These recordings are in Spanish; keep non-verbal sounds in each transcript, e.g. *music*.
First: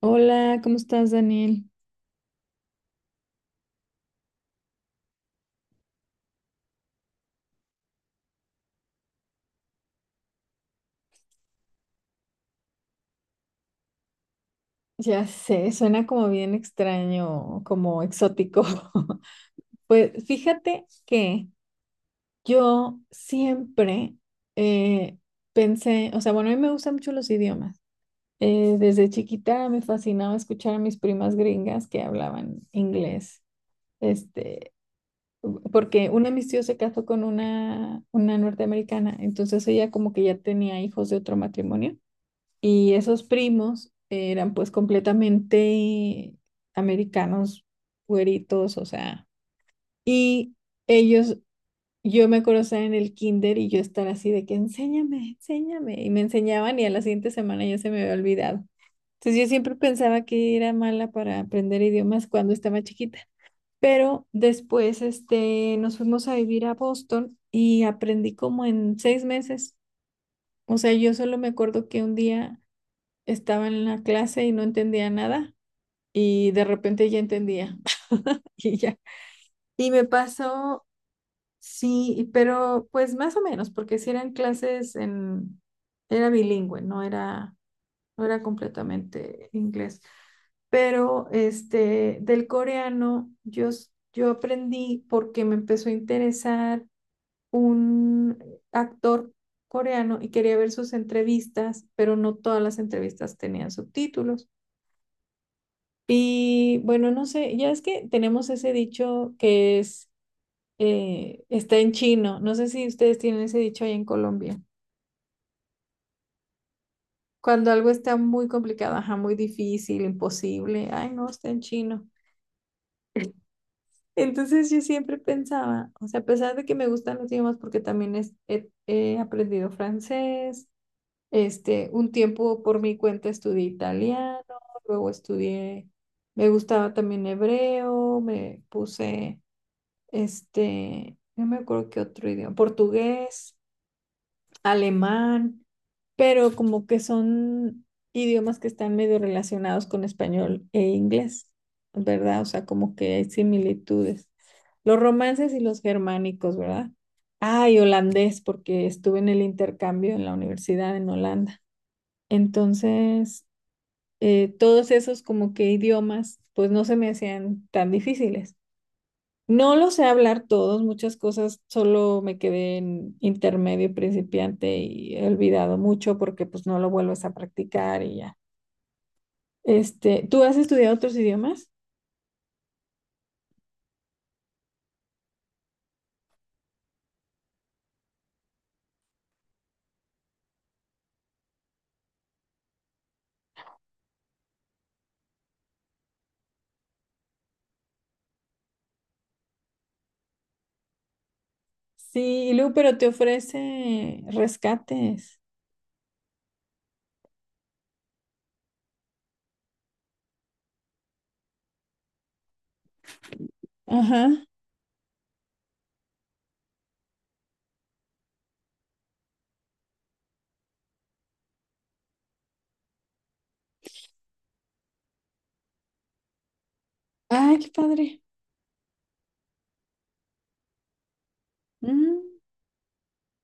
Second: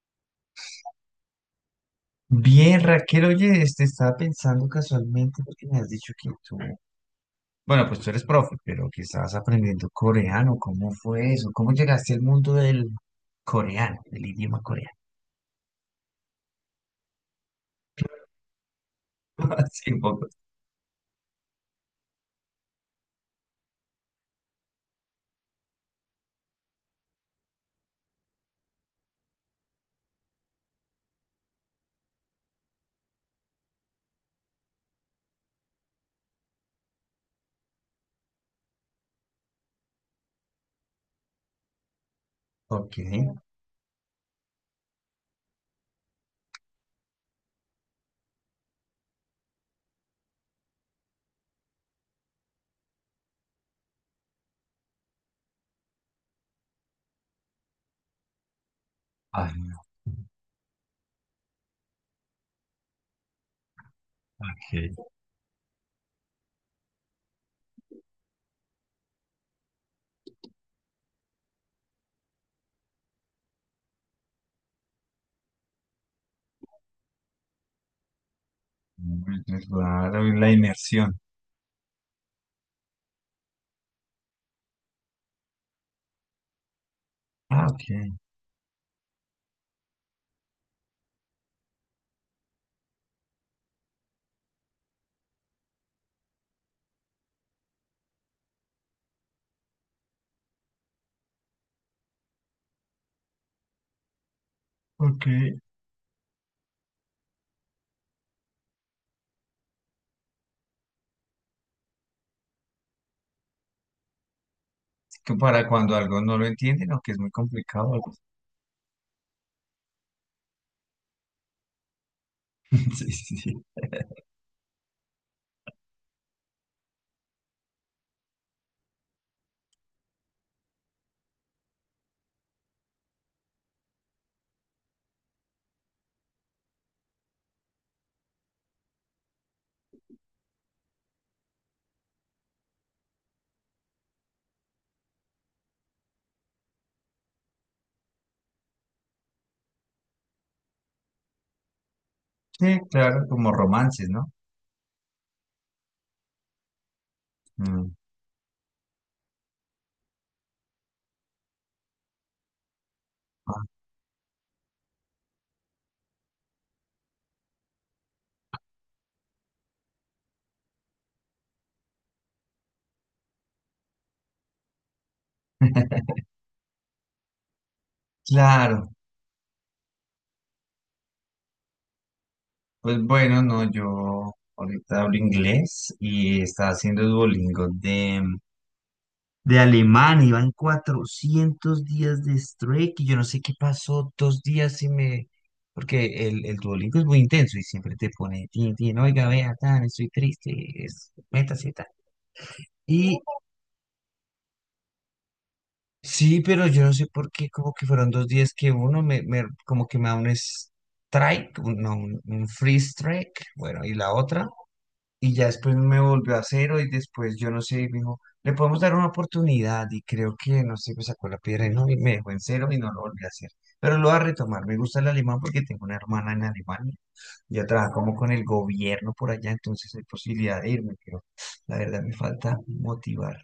Hola, ¿cómo estás, Daniel? Bien, Raquel, oye, estaba pensando casualmente porque me has dicho que tú, bueno, pues tú eres profe, pero que estabas aprendiendo coreano. ¿Cómo fue eso? ¿Cómo llegaste al mundo del coreano, del idioma coreano? Ya sé, suena como bien extraño, como exótico. *laughs* *laughs* Así un Pues poco. fíjate que yo siempre eh, pensé, o sea, bueno, a mí me gustan mucho los idiomas. Desde chiquita me fascinaba escuchar a mis primas gringas que hablaban inglés, este, porque uno de mis tíos se casó con una norteamericana, entonces ella como que ya tenía hijos de otro matrimonio. Y Ok. esos primos eran pues completamente americanos, güeritos, o sea. Y ellos, yo me acuerdo estar en el kinder y yo estar así de que enséñame, enséñame. Y me enseñaban y a la siguiente semana ya se me había olvidado. Entonces yo siempre Ah, pensaba que era mala para aprender idiomas cuando estaba chiquita. Pero después ok. Nos fuimos a vivir a Boston y aprendí como en 6 meses. O sea, yo solo me acuerdo que un día estaba en la clase y no entendía nada y de repente ya entendía *laughs* y ya. Muy Y me claro, y la pasó, inmersión. sí, pero pues más o menos, porque si eran clases en, era bilingüe, no era, Ah, ok. no era completamente inglés. Pero del coreano yo aprendí porque me empezó a interesar un actor coreano y quería ver sus entrevistas, pero no todas las entrevistas tenían subtítulos. Ok. Y bueno, no sé, ya es que tenemos ese dicho que es, está en chino. No sé si ustedes tienen ese dicho ahí en Colombia. Que para cuando algo no lo entienden o que es muy Cuando algo complicado algo. está *laughs* muy complicado, ajá, muy difícil, imposible, ay, no, está en chino. Sí, sí, sí. Entonces yo siempre pensaba, o sea, a pesar de que me gustan los idiomas, porque también he aprendido francés, un tiempo por mi cuenta estudié italiano, luego estudié, me gustaba también hebreo, me puse no me acuerdo qué otro idioma, portugués, alemán, pero como que son idiomas que están medio relacionados con español e inglés, ¿verdad? O sea, Sí, como que hay claro, como romances, similitudes. ¿no? Los romances y los germánicos, ¿verdad? Ah, y Mm. holandés, porque estuve en el intercambio en la universidad en Holanda. Entonces, Ah, todos esos como que idiomas, pues no se me hacían tan difíciles, no lo sé hablar todos, muchas cosas solo me quedé en intermedio principiante y he olvidado *laughs* mucho porque pues no lo vuelves a practicar y ya. claro. ¿Tú has estudiado otros idiomas? Pues bueno, no, yo ahorita hablo inglés y estaba haciendo Duolingo de alemán, iba en 400 días de strike y yo no sé qué pasó, dos días y me... Porque el Duolingo es muy intenso y siempre te pone, tin, tin, oiga, vea, tan, estoy triste, es, métase, tan. Sí, y luego, pero te Y ofrece rescates. sí, pero yo no sé por qué, como que fueron dos días que como que me da un strike, un, no, un free strike, bueno, y la Ajá. otra. Y ya después me volvió a cero y después yo no sé, y me dijo, le podemos dar una oportunidad y creo que, no sé, me sacó la piedra y no, y me dejó en cero y no lo volví a hacer. Pero lo voy a retomar, me gusta el alemán porque tengo una hermana en Alemania, Ay, ya qué trabaja como padre. con el gobierno por allá, entonces hay posibilidad de irme, pero la verdad me Mm. falta motivar.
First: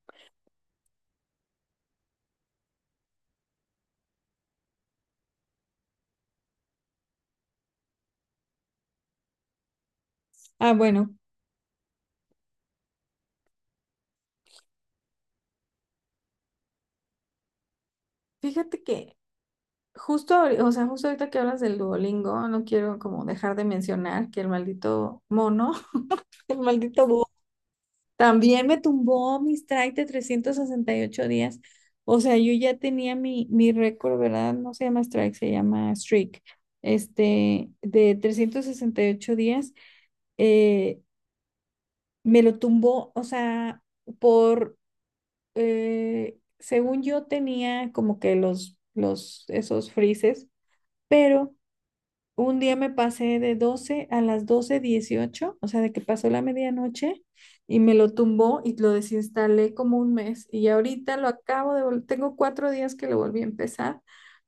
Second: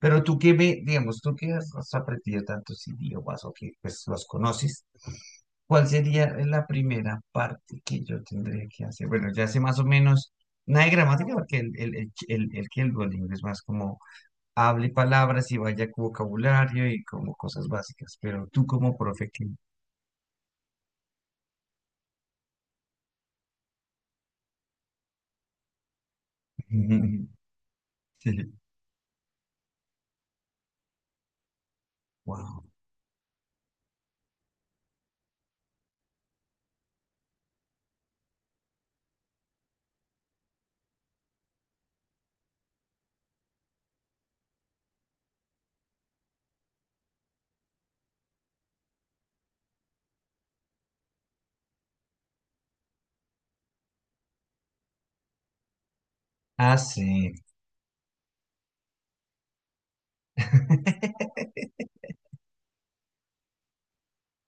Pero tú que me, digamos, tú que has aprendido tantos idiomas o que pues los conoces, ¿cuál sería la primera parte que yo tendría que hacer? Bueno, ya sé más o menos, Ah, nada de bueno, gramática, porque el Duolingo es más como hable palabras y vaya con vocabulario y como cosas básicas, pero tú fíjate como que profe qué, o sea, justo ahorita que hablas del Duolingo, no quiero como dejar de mencionar que el maldito mono, *laughs* el maldito *laughs* sí, también me tumbó mis strike de 368 días. O sea, yo wow. ya tenía mi récord, ¿verdad? No se llama strike, se llama streak. De 368 días, eh, me lo tumbó, o sea, por, según yo tenía como que esos freezes, pero un día me pasé de 12 a las 12:18, o sea, de que pasó la Ah, medianoche sí. y me lo tumbó y lo desinstalé como un mes. Y ahorita lo acabo de *laughs* tengo 4 días que lo volví a empezar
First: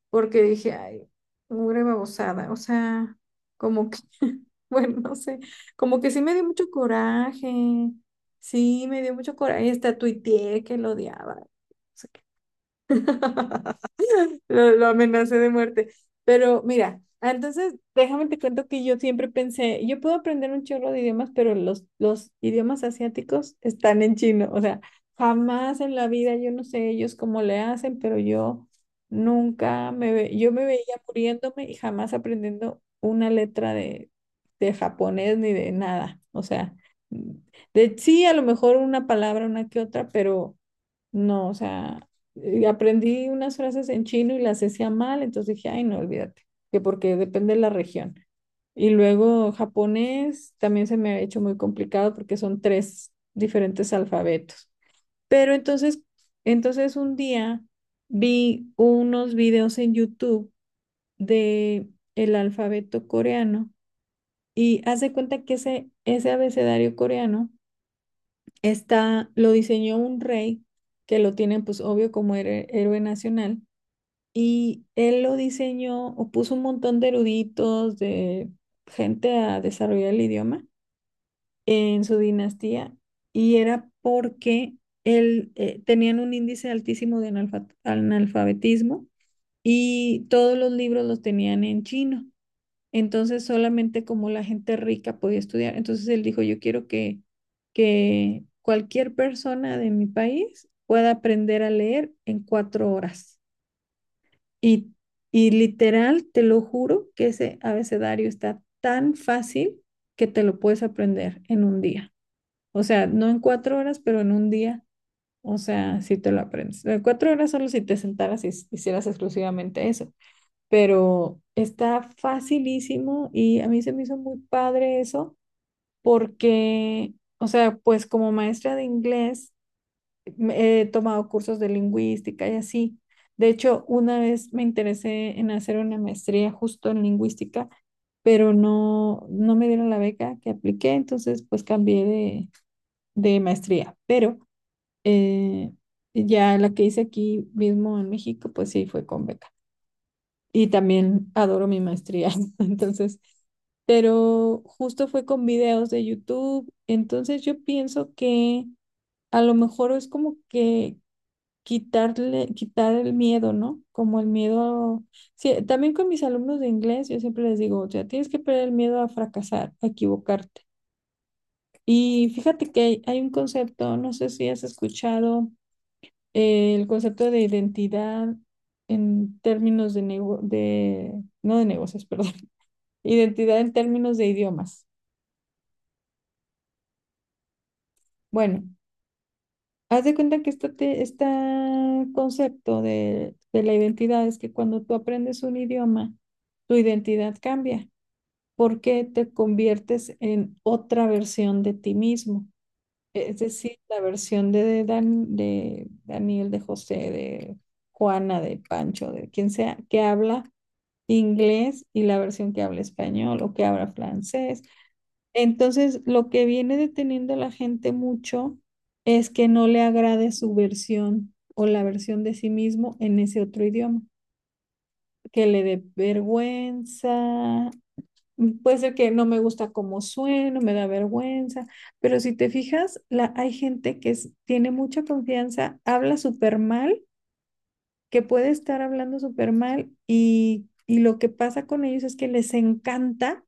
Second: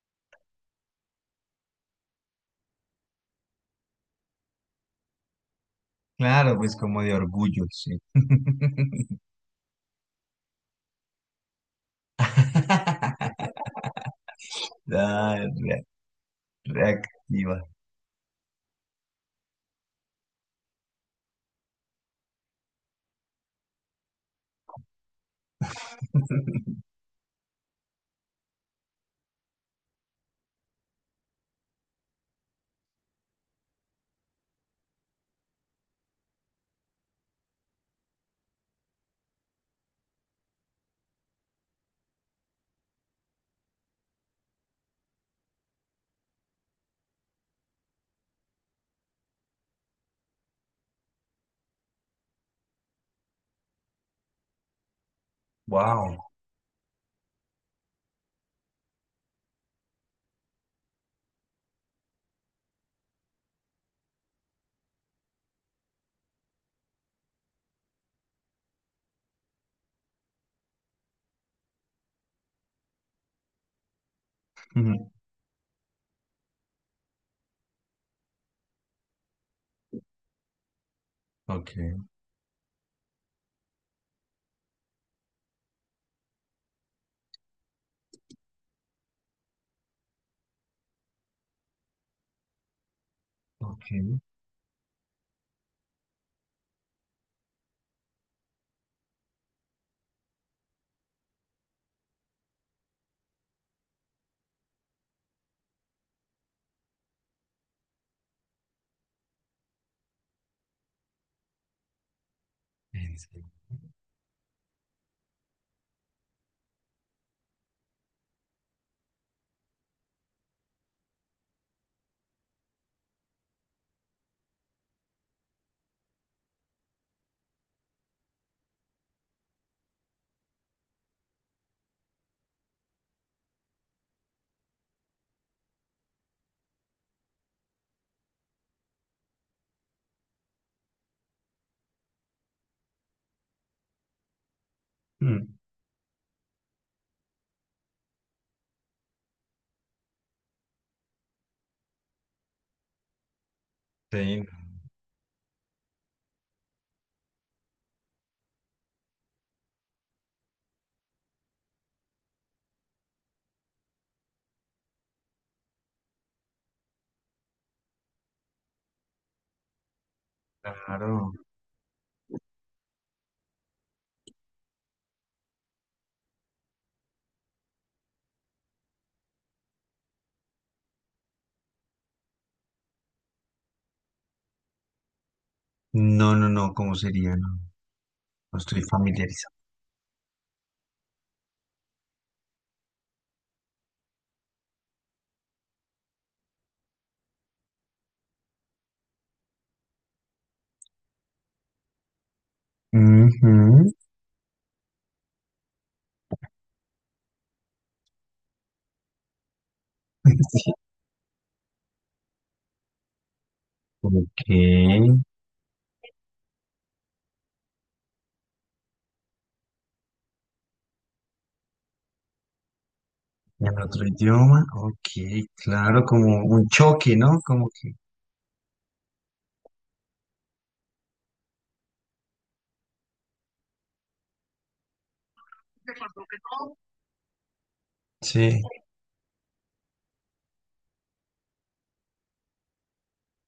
porque dije, ay, mugre babosada, o sea, como que, *laughs* bueno, no sé, como que sí me dio Claro, mucho pues como de coraje, orgullo, sí. sí, me dio mucho coraje, hasta tuiteé que lo odiaba. O sea, *laughs* *laughs* Lo Ah, amenacé de re- muerte. Pero mira, ah, reactiva. entonces déjame te cuento que yo siempre pensé, yo puedo aprender un chorro de idiomas, pero los idiomas asiáticos están en chino. O sea, jamás en la vida, yo no *laughs* sé ellos cómo le hacen, pero yo nunca me ve, yo me veía muriéndome y jamás aprendiendo una letra de japonés ni de nada. O sea, de sí, a lo mejor una palabra, una que otra, pero no, o sea, aprendí unas frases en chino y las decía mal, entonces dije, ay, no, olvídate, que porque depende de la región. Y luego japonés también se me ha hecho muy complicado porque son tres diferentes alfabetos. Pero entonces, Wow. entonces un día vi unos videos en YouTube de el alfabeto coreano y haz de cuenta que ese abecedario coreano está, lo diseñó un rey que lo tienen pues obvio como héroe héroe nacional y él lo diseñó o puso un montón de eruditos, de gente a desarrollar el idioma Ok, en su dinastía y era porque él, tenían un índice altísimo de analfabetismo y todos los libros los tenían en chino. Entonces solamente ok. como la gente rica podía estudiar. Entonces él dijo, yo quiero que cualquier persona de mi país pueda aprender a leer en 4 horas. Y, y literal, te lo juro que ese abecedario está tan fácil que te lo puedes aprender en un día. O sea, ¿En no en serio? 4 horas, pero en un día. O sea, si te lo aprendes. En cuatro horas solo si te sentaras y hicieras exclusivamente eso, pero está facilísimo y a mí se me hizo muy padre eso porque, o sea, pues como maestra de inglés he tomado cursos de lingüística y así. De hecho, una vez me interesé en hacer una maestría justo en lingüística, pero no, no me dieron la beca que apliqué, entonces pues cambié de maestría, pero eh, ya la que hice aquí mismo en México, pues sí fue con beca y también adoro mi maestría. *laughs* Entonces, Sí, pero justo fue con videos de YouTube. Entonces yo pienso que a lo mejor es como que quitarle, quitar el miedo, ¿no? Como el miedo. Sí, también con mis alumnos de inglés, yo siempre les digo, o sea, tienes que perder el miedo a fracasar, a equivocarte. claro. Y fíjate que hay un concepto, no sé si has escuchado, el concepto de identidad en términos de no de negocios, *laughs* perdón, identidad en términos de idiomas. No, no, no, ¿cómo sería? No, no Bueno, estoy familiarizado. haz de cuenta que este, este concepto de la identidad es que cuando tú aprendes un idioma, tu identidad cambia porque te conviertes en otra versión de ti mismo. Es decir, Ujú. la versión de, de Daniel, de José, de Juana, de Pancho, de quien sea, que *laughs* habla Sí, inglés y la versión que habla español o que habla ok, francés. en Entonces, lo que viene deteniendo a la gente mucho es que no le agrade su versión o la versión de sí mismo en ese otro idioma, otro idioma, ok, que le dé claro, como un choque, ¿no? vergüenza, Como que, puede ser que no me gusta cómo sueno, me da vergüenza, pero si te fijas, la, hay gente que tiene mucha confianza, habla súper mal, que puede sí, estar hablando súper mal y lo que pasa con ellos es que les encanta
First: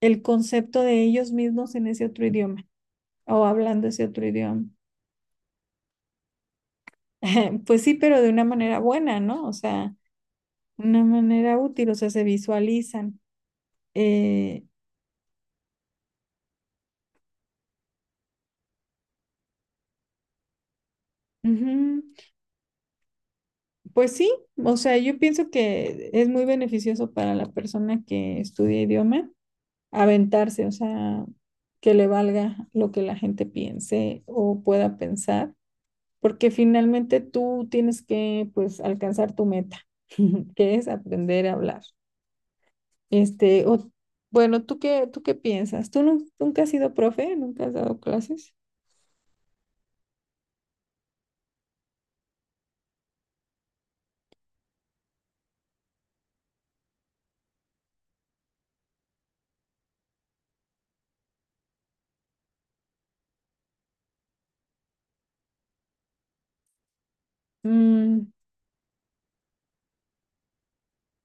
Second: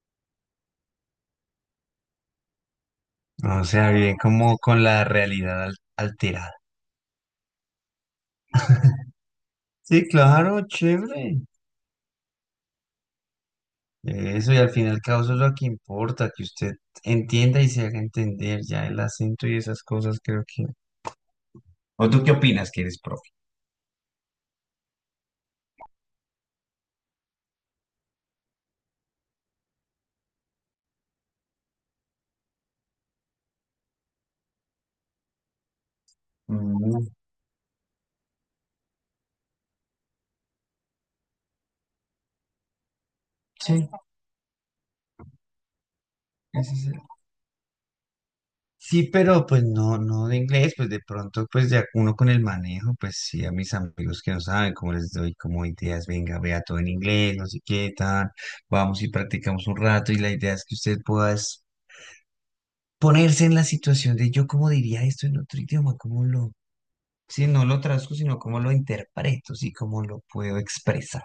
el concepto de ellos mismos en ese otro idioma, o o hablando sea, ese bien, otro como idioma. con la realidad al- alterada. *laughs* Pues sí, pero de una manera buena, ¿no? O sea, Sí, claro, una chévere. manera útil, o sea, se visualizan. Eso, y Eh, al final y al cabo eso es lo que importa, que usted entienda y se haga entender ya, el acento y esas cosas, creo que. ujú. ¿O tú qué opinas que eres profe? Pues sí, o sea, yo pienso que es muy beneficioso para la persona que estudia idioma aventarse, o sea, que le valga lo que la gente piense o pueda pensar, porque Mm, finalmente tú tienes que, pues, alcanzar tu meta, *laughs* que es aprender a hablar. Este, sí, o, bueno, tú qué piensas? ¿Tú nunca has ese es sido el- profe? ¿Nunca has dado clases? Sí, pero pues no, no de inglés, pues de pronto pues ya uno con el manejo, pues sí, a mis amigos que no saben cómo les doy como ideas, venga, vea todo en inglés, no sé qué, tan, vamos y practicamos un rato y la idea es que usted pueda es ponerse en la situación de yo cómo diría esto en otro idioma, cómo lo, sí, no lo traduzco, Mm, sino cómo lo interpreto, sí, cómo lo puedo expresar.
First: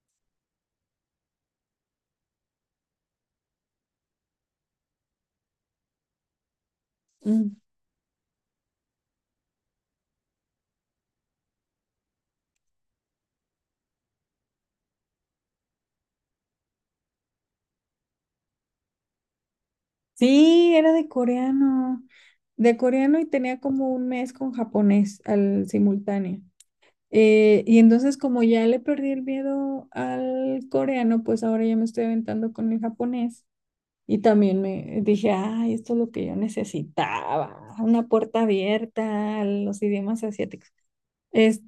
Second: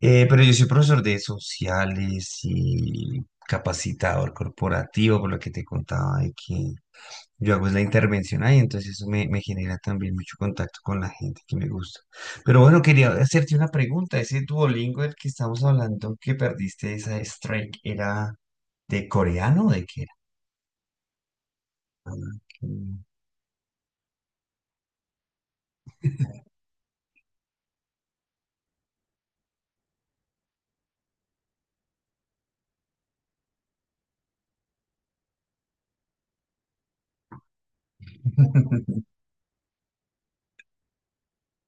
Pero yo soy profesor de sociales y capacitador corporativo, por lo que te contaba de que yo mm. hago es la intervención ahí, entonces eso me, me genera también mucho contacto con la gente que me gusta. Pero bueno, quería hacerte una pregunta. Ese Duolingo del que estamos hablando, que perdiste esa strike, ¿era de coreano o de qué era? Sí, era de coreano y tenía como un mes con japonés al simultáneo. Y entonces como ya le perdí el miedo al coreano, pues ahora ya me estoy aventando con el japonés. Y también me dije, ay, esto es lo que yo necesitaba, una puerta *laughs* abierta a los idiomas asiáticos.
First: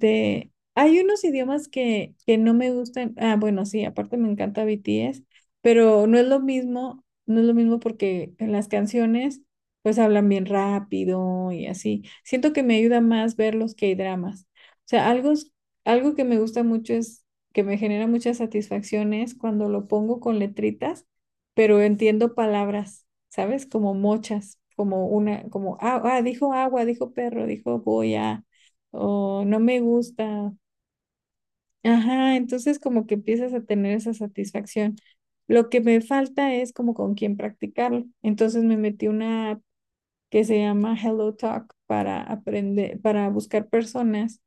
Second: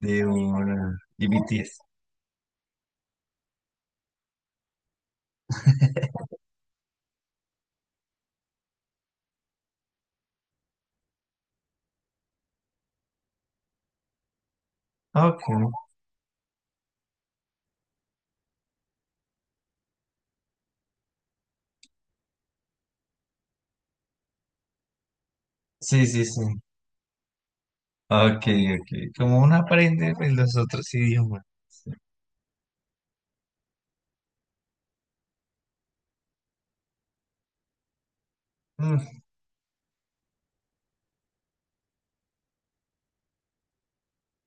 De hay una... unos de idiomas BTS. Que no me gustan. Ah, bueno, sí, aparte me encanta BTS, pero no *laughs* es lo mismo, no es lo mismo porque en las canciones pues hablan bien rápido y así. Siento que me ayuda más ver los K-dramas. O sea, algo, Ok, algo que me gusta mucho es que me genera muchas satisfacciones cuando lo pongo con letritas, pero entiendo palabras, ¿sabes? Como mochas, como una, como, ah, sí, ah, sí, sí. dijo agua, dijo perro, dijo voy a Ok, ok. Como o uno no me aprende pues gusta. los otros idiomas. Ajá, entonces como que empiezas a tener esa satisfacción. Lo que me falta es como con quién practicarlo. Entonces me metí Mm, una app que se llama Hello Talk para aprender, para buscar personas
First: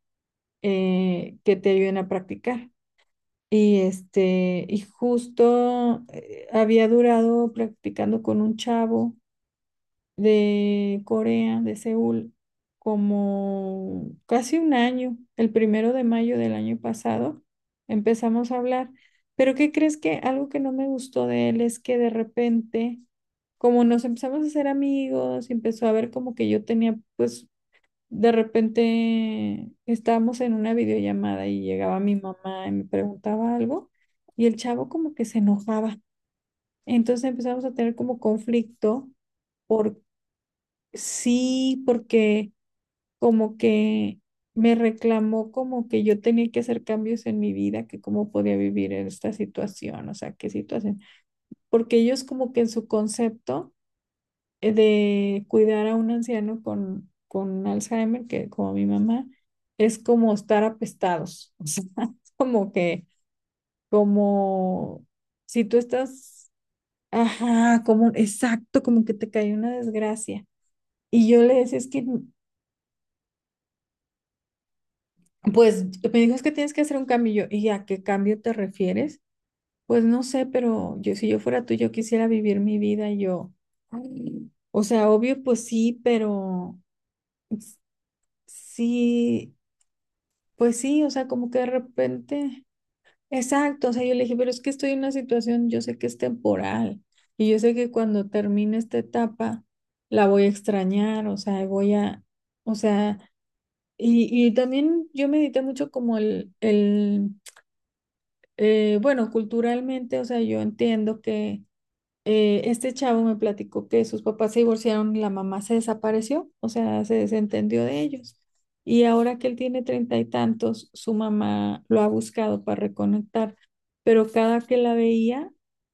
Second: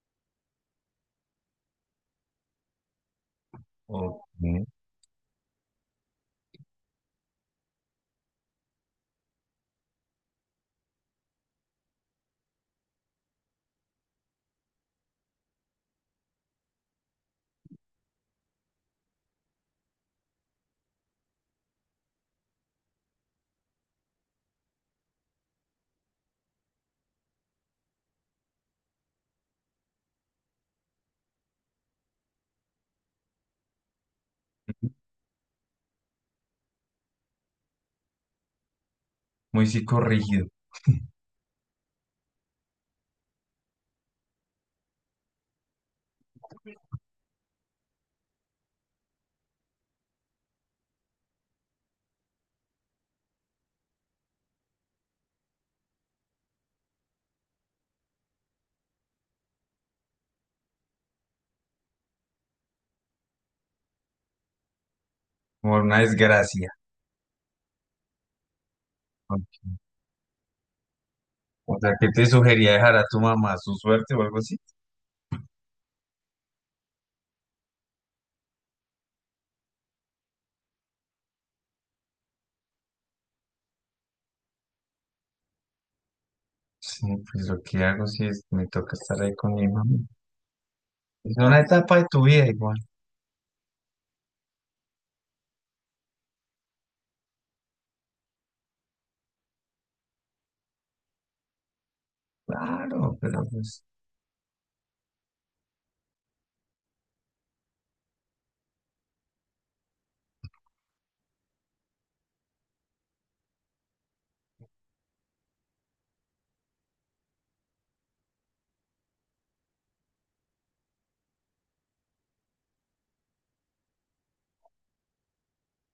que te ayuden a practicar. Y ok. este, y justo había durado practicando con un chavo de Corea, de Seúl, como casi un año, el primero de mayo del año pasado, empezamos a hablar. Pero ¿qué crees que algo que no me gustó de él es que de repente, como nos empezamos a hacer amigos, empezó a ver como que yo tenía, pues de repente estábamos en una videollamada y llegaba mi mamá y me preguntaba algo y el chavo como que se enojaba. Entonces empezamos a tener como conflicto. Muy psicorrígido, Sí, porque como que me reclamó como que yo tenía que hacer cambios en mi vida, que cómo podía vivir en esta situación, o sea, qué situación. Porque ellos como que en su concepto de cuidar a un anciano con Alzheimer, que como mi mamá, es como estar apestados, o sea, *laughs* es como que, como si como tú una estás, desgracia. ajá, como, exacto, como que te cae una Ok. desgracia. Y yo le O decía, es sea, que... ¿qué te sugería? ¿Dejar a tu mamá su suerte o algo así? Pues me dijo, es que tienes que hacer un cambio. Y yo, ¿y a qué cambio te refieres? Pues no sé, pero yo, si yo fuera tú, yo quisiera vivir mi vida y yo. "Ay". O sea, obvio, pues sí, pero... Sí, pues lo s- que hago si es, me toca estar ahí sí, con mi mamá. pues sí, o sea, Es como que una de etapa de tu vida repente. igual. Exacto, o sea, yo le dije, pero es que estoy en una situación, yo sé que es temporal y yo sé que cuando termine esta etapa la voy a extrañar, o sea, voy a, o Claro, sea, pero pues... y también yo medité mucho como el Bueno, culturalmente, o sea, yo entiendo que este chavo me platicó que sus papás se divorciaron y la mamá se desapareció, o sea, se desentendió de ellos. Y ahora que él tiene treinta y tantos, su mamá lo ha buscado para reconectar, pero cada que la veía,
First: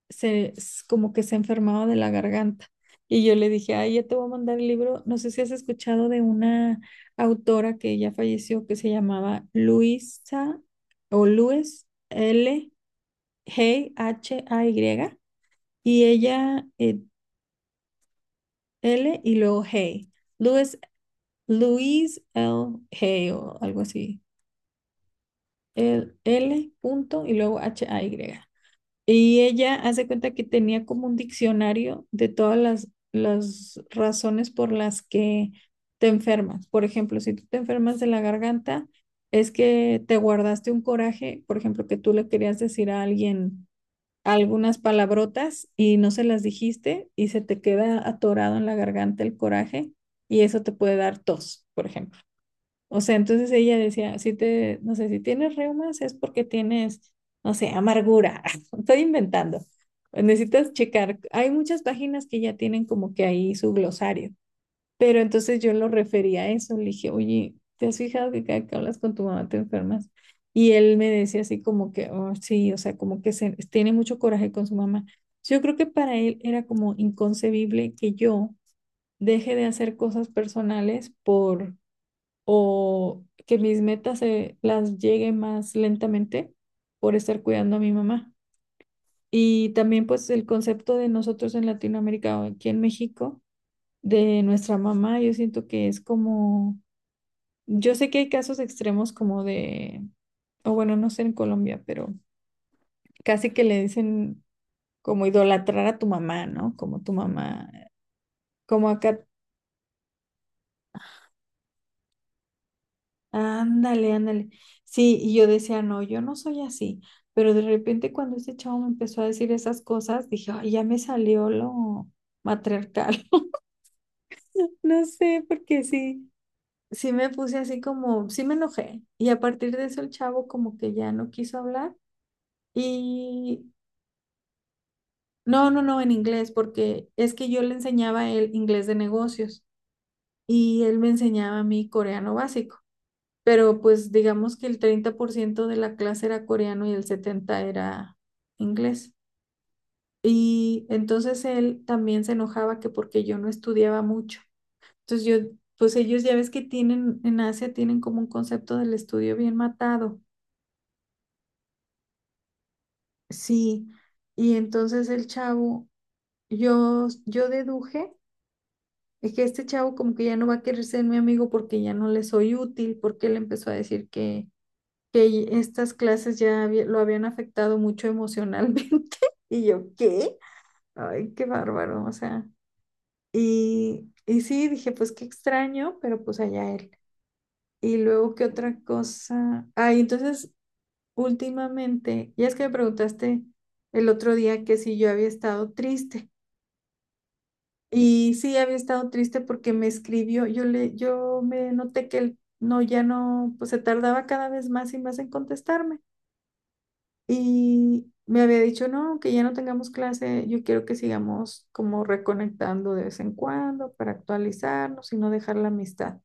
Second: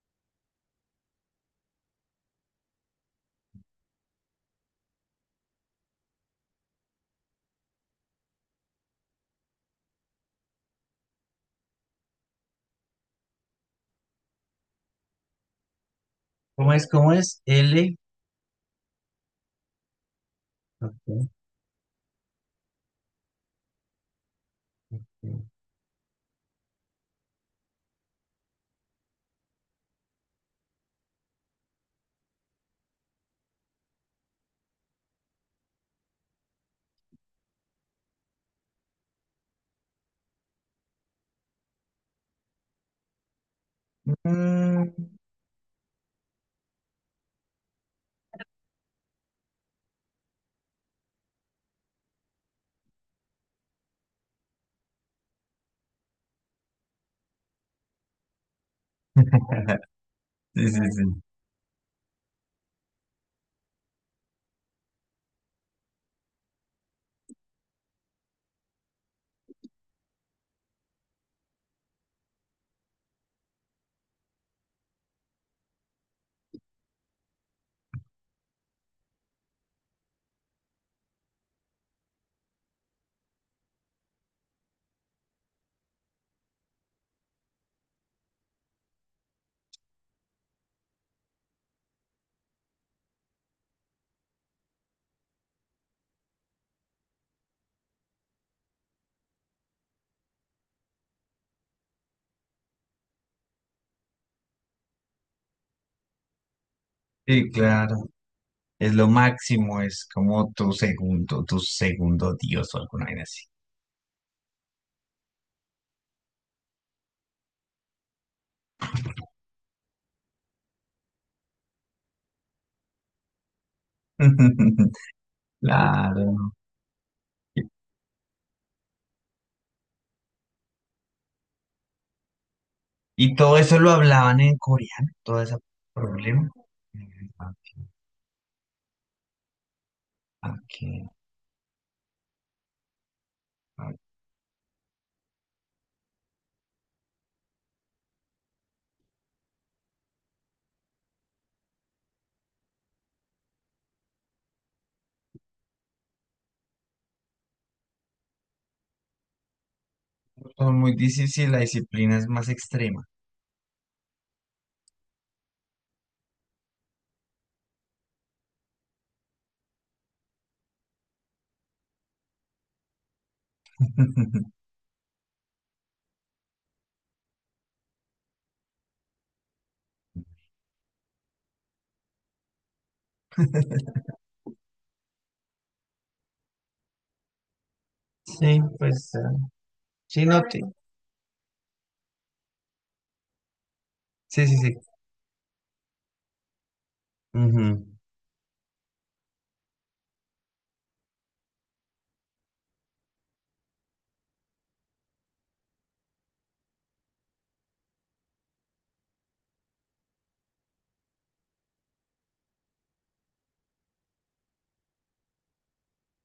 como que se enfermaba de la garganta. Y yo le dije, ay, ya te voy a mandar el libro. No sé si has escuchado de una autora que ya falleció, que se llamaba Luisa o Luis L. Hey, H-A-Y, y ella ¿Cómo es? ¿Cómo es? L. L y luego Hey. Luis, Ok. Luis L. Hey o algo así. El L punto y luego H-A-Y. Y ella, hace cuenta que tenía como un diccionario de todas las razones por las que te enfermas. Por ejemplo, si tú te enfermas de la garganta, es que te guardaste un coraje, por ejemplo, que tú le querías decir a alguien algunas Mm, palabrotas y no se las dijiste y se te queda atorado en la garganta el coraje, y eso te puede dar tos, por ejemplo. O sea, entonces ella decía, si te, no sé, si tienes reumas es porque tienes, no sé, amargura. *laughs* Estoy inventando. sí, Necesitas sí, checar. sí. Hay muchas páginas que ya tienen como que ahí su glosario. Pero entonces yo lo refería a eso, le dije, oye, ¿te has fijado que cada que hablas con tu mamá te enfermas? Y él me decía así como que, "Oh, sí, o sea, como que tiene mucho coraje con su mamá". Yo creo que para él era como inconcebible que yo deje de hacer cosas personales por, o que mis metas las llegue más lentamente por estar cuidando a mi mamá. Y también pues el concepto de nosotros en Latinoamérica o aquí en México de nuestra mamá, yo siento que es como... yo sé que hay casos extremos como de, o bueno, no sé en Colombia, pero casi que le dicen como idolatrar a tu mamá, ¿no? Como tu Sí, mamá, claro. como Es lo acá, máximo, es como tu segundo Dios o alguna vaina así. ándale, ándale. Sí, y yo decía, no, yo no soy así, pero de repente cuando ese chavo me empezó a decir esas cosas, dije, ay, ya me salió lo matriarcal, *laughs* *laughs* no sé, porque sí. Claro. Sí, me puse Y, así como, sí, me enojé. Y a partir de eso el chavo como que ya no quiso hablar. y todo Y eso lo hablaban en coreano, todo ese no, no, no, en problema. inglés, porque Mm, es que yo le ok, enseñaba a él inglés de negocios ok, y él me enseñaba a mí coreano básico. Pero ok. pues digamos que el 30% de la clase era coreano y el 70% era inglés. Y entonces él también se enojaba, que porque yo no estudiaba mucho. Entonces yo, pues, ellos ya ves que tienen, en Asia tienen como un concepto del estudio bien matado. Son muy difíciles, la disciplina es más extrema. Sí, y entonces el chavo, yo deduje, es que este chavo como que ya no va a querer ser mi amigo porque ya no le soy útil, porque él empezó a decir *laughs* que estas clases ya lo habían afectado mucho emocionalmente. *laughs* Y yo, ¿qué? Ay, qué bárbaro, o sea. Y sí, dije, pues qué extraño, pero pues allá él. Y luego, ¿qué Sí, otra pues, cosa? Ay, sí, no entonces, te- últimamente, ya, es que me preguntaste el otro Sí, sí, día que sí. si yo había estado triste. Ujú. Y sí, había estado triste porque me escribió, yo le, yo me noté que él no, ya no, pues se tardaba cada vez más y más en contestarme. Y me había dicho, no, que ya no tengamos clase, yo quiero que sigamos como reconectando de vez en cuando para actualizarnos y no dejar la amistad.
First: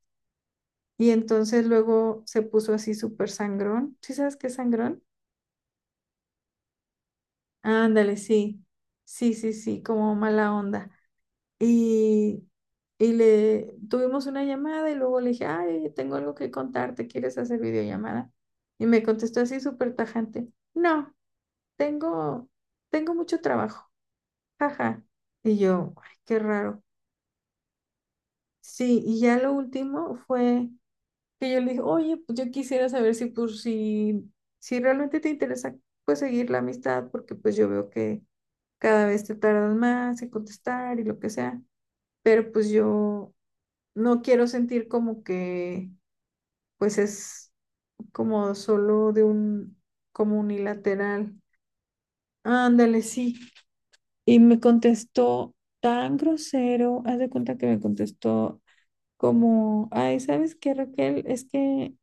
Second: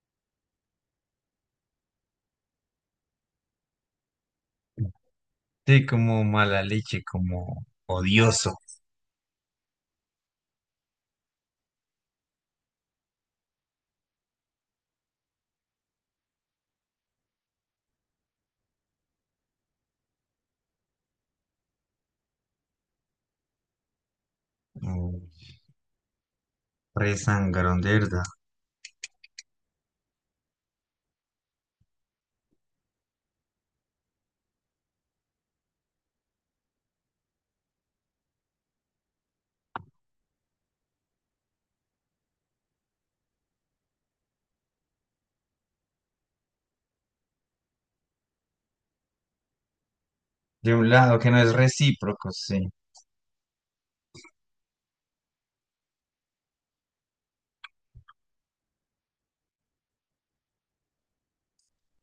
Y entonces luego se puso así súper sangrón. ¿Sí sabes qué es sangrón? Sí, como mala leche, como Ándale, odioso, sí, sí, sí, sí, como mala onda. Y, y le tuvimos una llamada y luego le dije, ay, tengo algo que contarte, ¿quieres hacer videollamada? Y me contestó así súper tajante, no, tengo, tengo, mucho trabajo, jaja. como Y yo, ay, qué raro. re sangrón, de verdad. Sí, y ya lo último fue que yo le dije, oye, pues yo quisiera saber si, pues, si realmente te interesa, pues, seguir la amistad, porque pues yo veo que cada vez te tardas más en contestar y lo que sea, pero pues yo... no quiero sentir como que, pues, es como solo de un, como De un lado que unilateral. no es recíproco, sí. Ándale, sí. Y me contestó tan grosero, haz de cuenta que me contestó como, ay, ¿sabes qué, Raquel? Es que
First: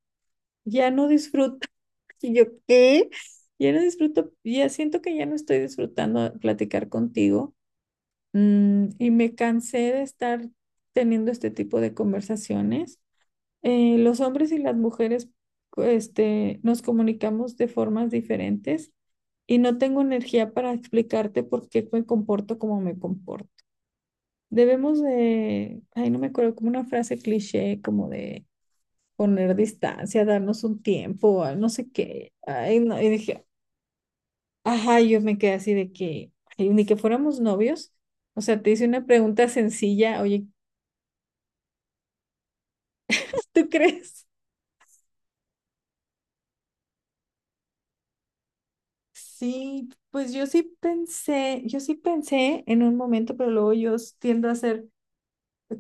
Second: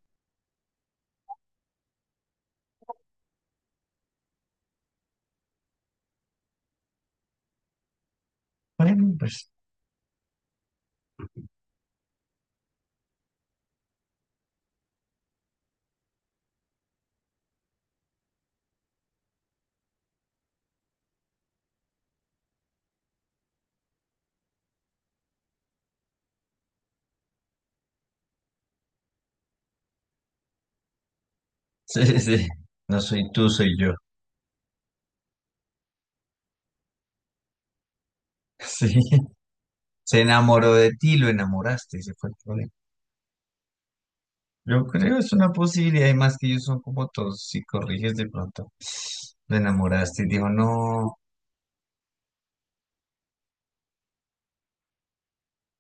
ya no disfruto. *laughs* Y yo, ¿qué? Ya no disfruto, ya siento que ya no estoy disfrutando platicar contigo. Mm, y Bueno, me pues, cansé de estar teniendo este tipo de conversaciones. Los hombres y las mujeres, este, nos comunicamos de formas diferentes y no tengo energía para explicarte por qué me comporto como me comporto. Debemos de, ay, no me acuerdo, como una frase cliché, como de poner distancia, darnos un tiempo, ah, no sé sí, sí, qué. sí. Ay, No no, y soy dije, tú, soy yo. *laughs* ajá, yo me quedé así de que, ay, ni que fuéramos novios. O sea, te hice Sí, una pregunta sencilla, se oye, enamoró de ti, lo enamoraste, ese fue el problema. *laughs* ¿tú crees? Yo creo es una posibilidad, y más que ellos son como todos, si corriges de pronto, lo Sí, enamoraste y pues yo dijo, sí no. pensé, yo sí pensé en un momento, pero luego yo tiendo a ser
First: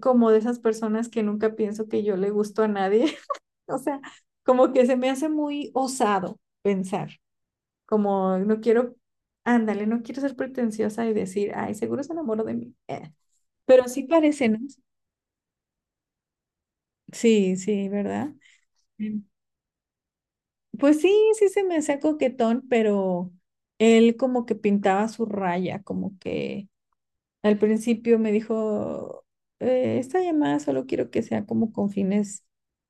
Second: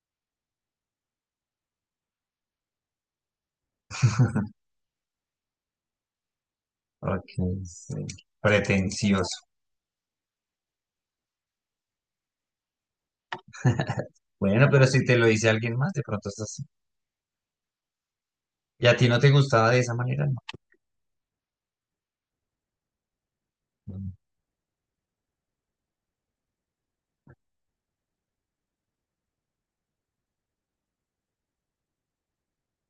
como de esas personas que nunca pienso que yo le gusto a nadie. *laughs* O sea, *laughs* como que se me hace muy osado pensar, Ok, sí. como no quiero, Pretencioso. ándale, no quiero ser pretenciosa y decir, ay, seguro se enamoró de mí. Pero sí *laughs* parece, ¿no? Bueno, pero si te lo dice alguien más, de pronto estás... así. Sí, sí, ¿verdad? ¿Y a ti no Mm. te gustaba de esa manera, ¿no? Pues sí, sí se me hacía coquetón, pero Mm, él como que pintaba su raya, como que... Al principio me dijo, Esta llamada solo quiero que sea como con fines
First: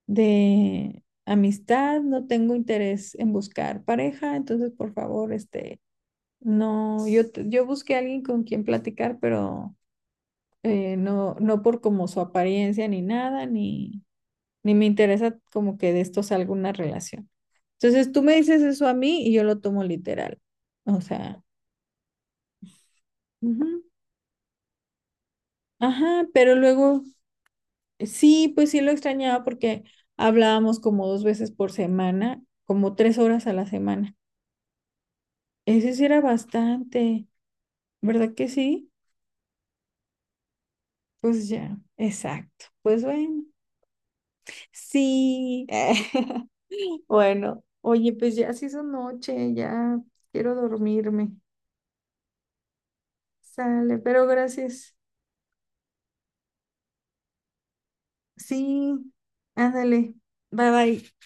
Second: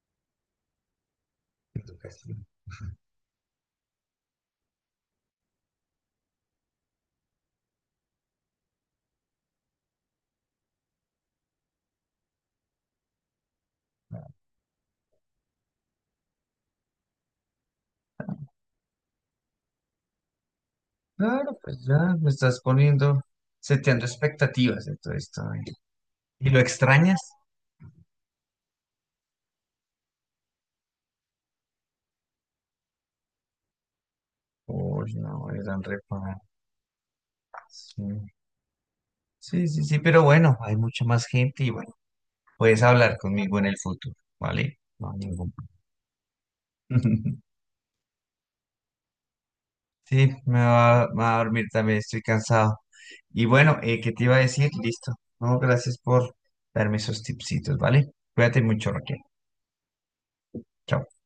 de amistad, no educación. tengo interés en buscar pareja, entonces por favor, este, no, yo, yo busqué a alguien con quien platicar, pero no, no por como su apariencia ni nada, ni, ni me interesa como que de esto salga una relación. Entonces tú me dices eso a mí y yo lo tomo literal. O sea, Claro, pues ya me estás poniendo, ujú". seteando expectativas de todo esto, ¿eh? Ajá, ¿Y pero lo luego... extrañas? Sí, pues sí lo extrañaba porque hablábamos como dos veces por semana, como tres horas a la semana. Uy, no, eran Eso sí era reparos. bastante, Sí, ¿verdad que sí? sí, sí, sí, pero bueno, hay mucha más Pues gente y ya, bueno, exacto. puedes Pues hablar bueno, conmigo en el futuro, ¿vale? No hay ningún sí. *laughs* problema. *laughs* Bueno, oye, pues ya se hizo noche, ya Sí, quiero me dormirme. va a dormir también, estoy cansado. Y bueno, Sale, ¿qué te pero iba a decir? gracias. Listo. No, gracias por darme esos tipsitos, ¿vale? Cuídate mucho, Sí, Raquel. ándale. Bye Chao. bye.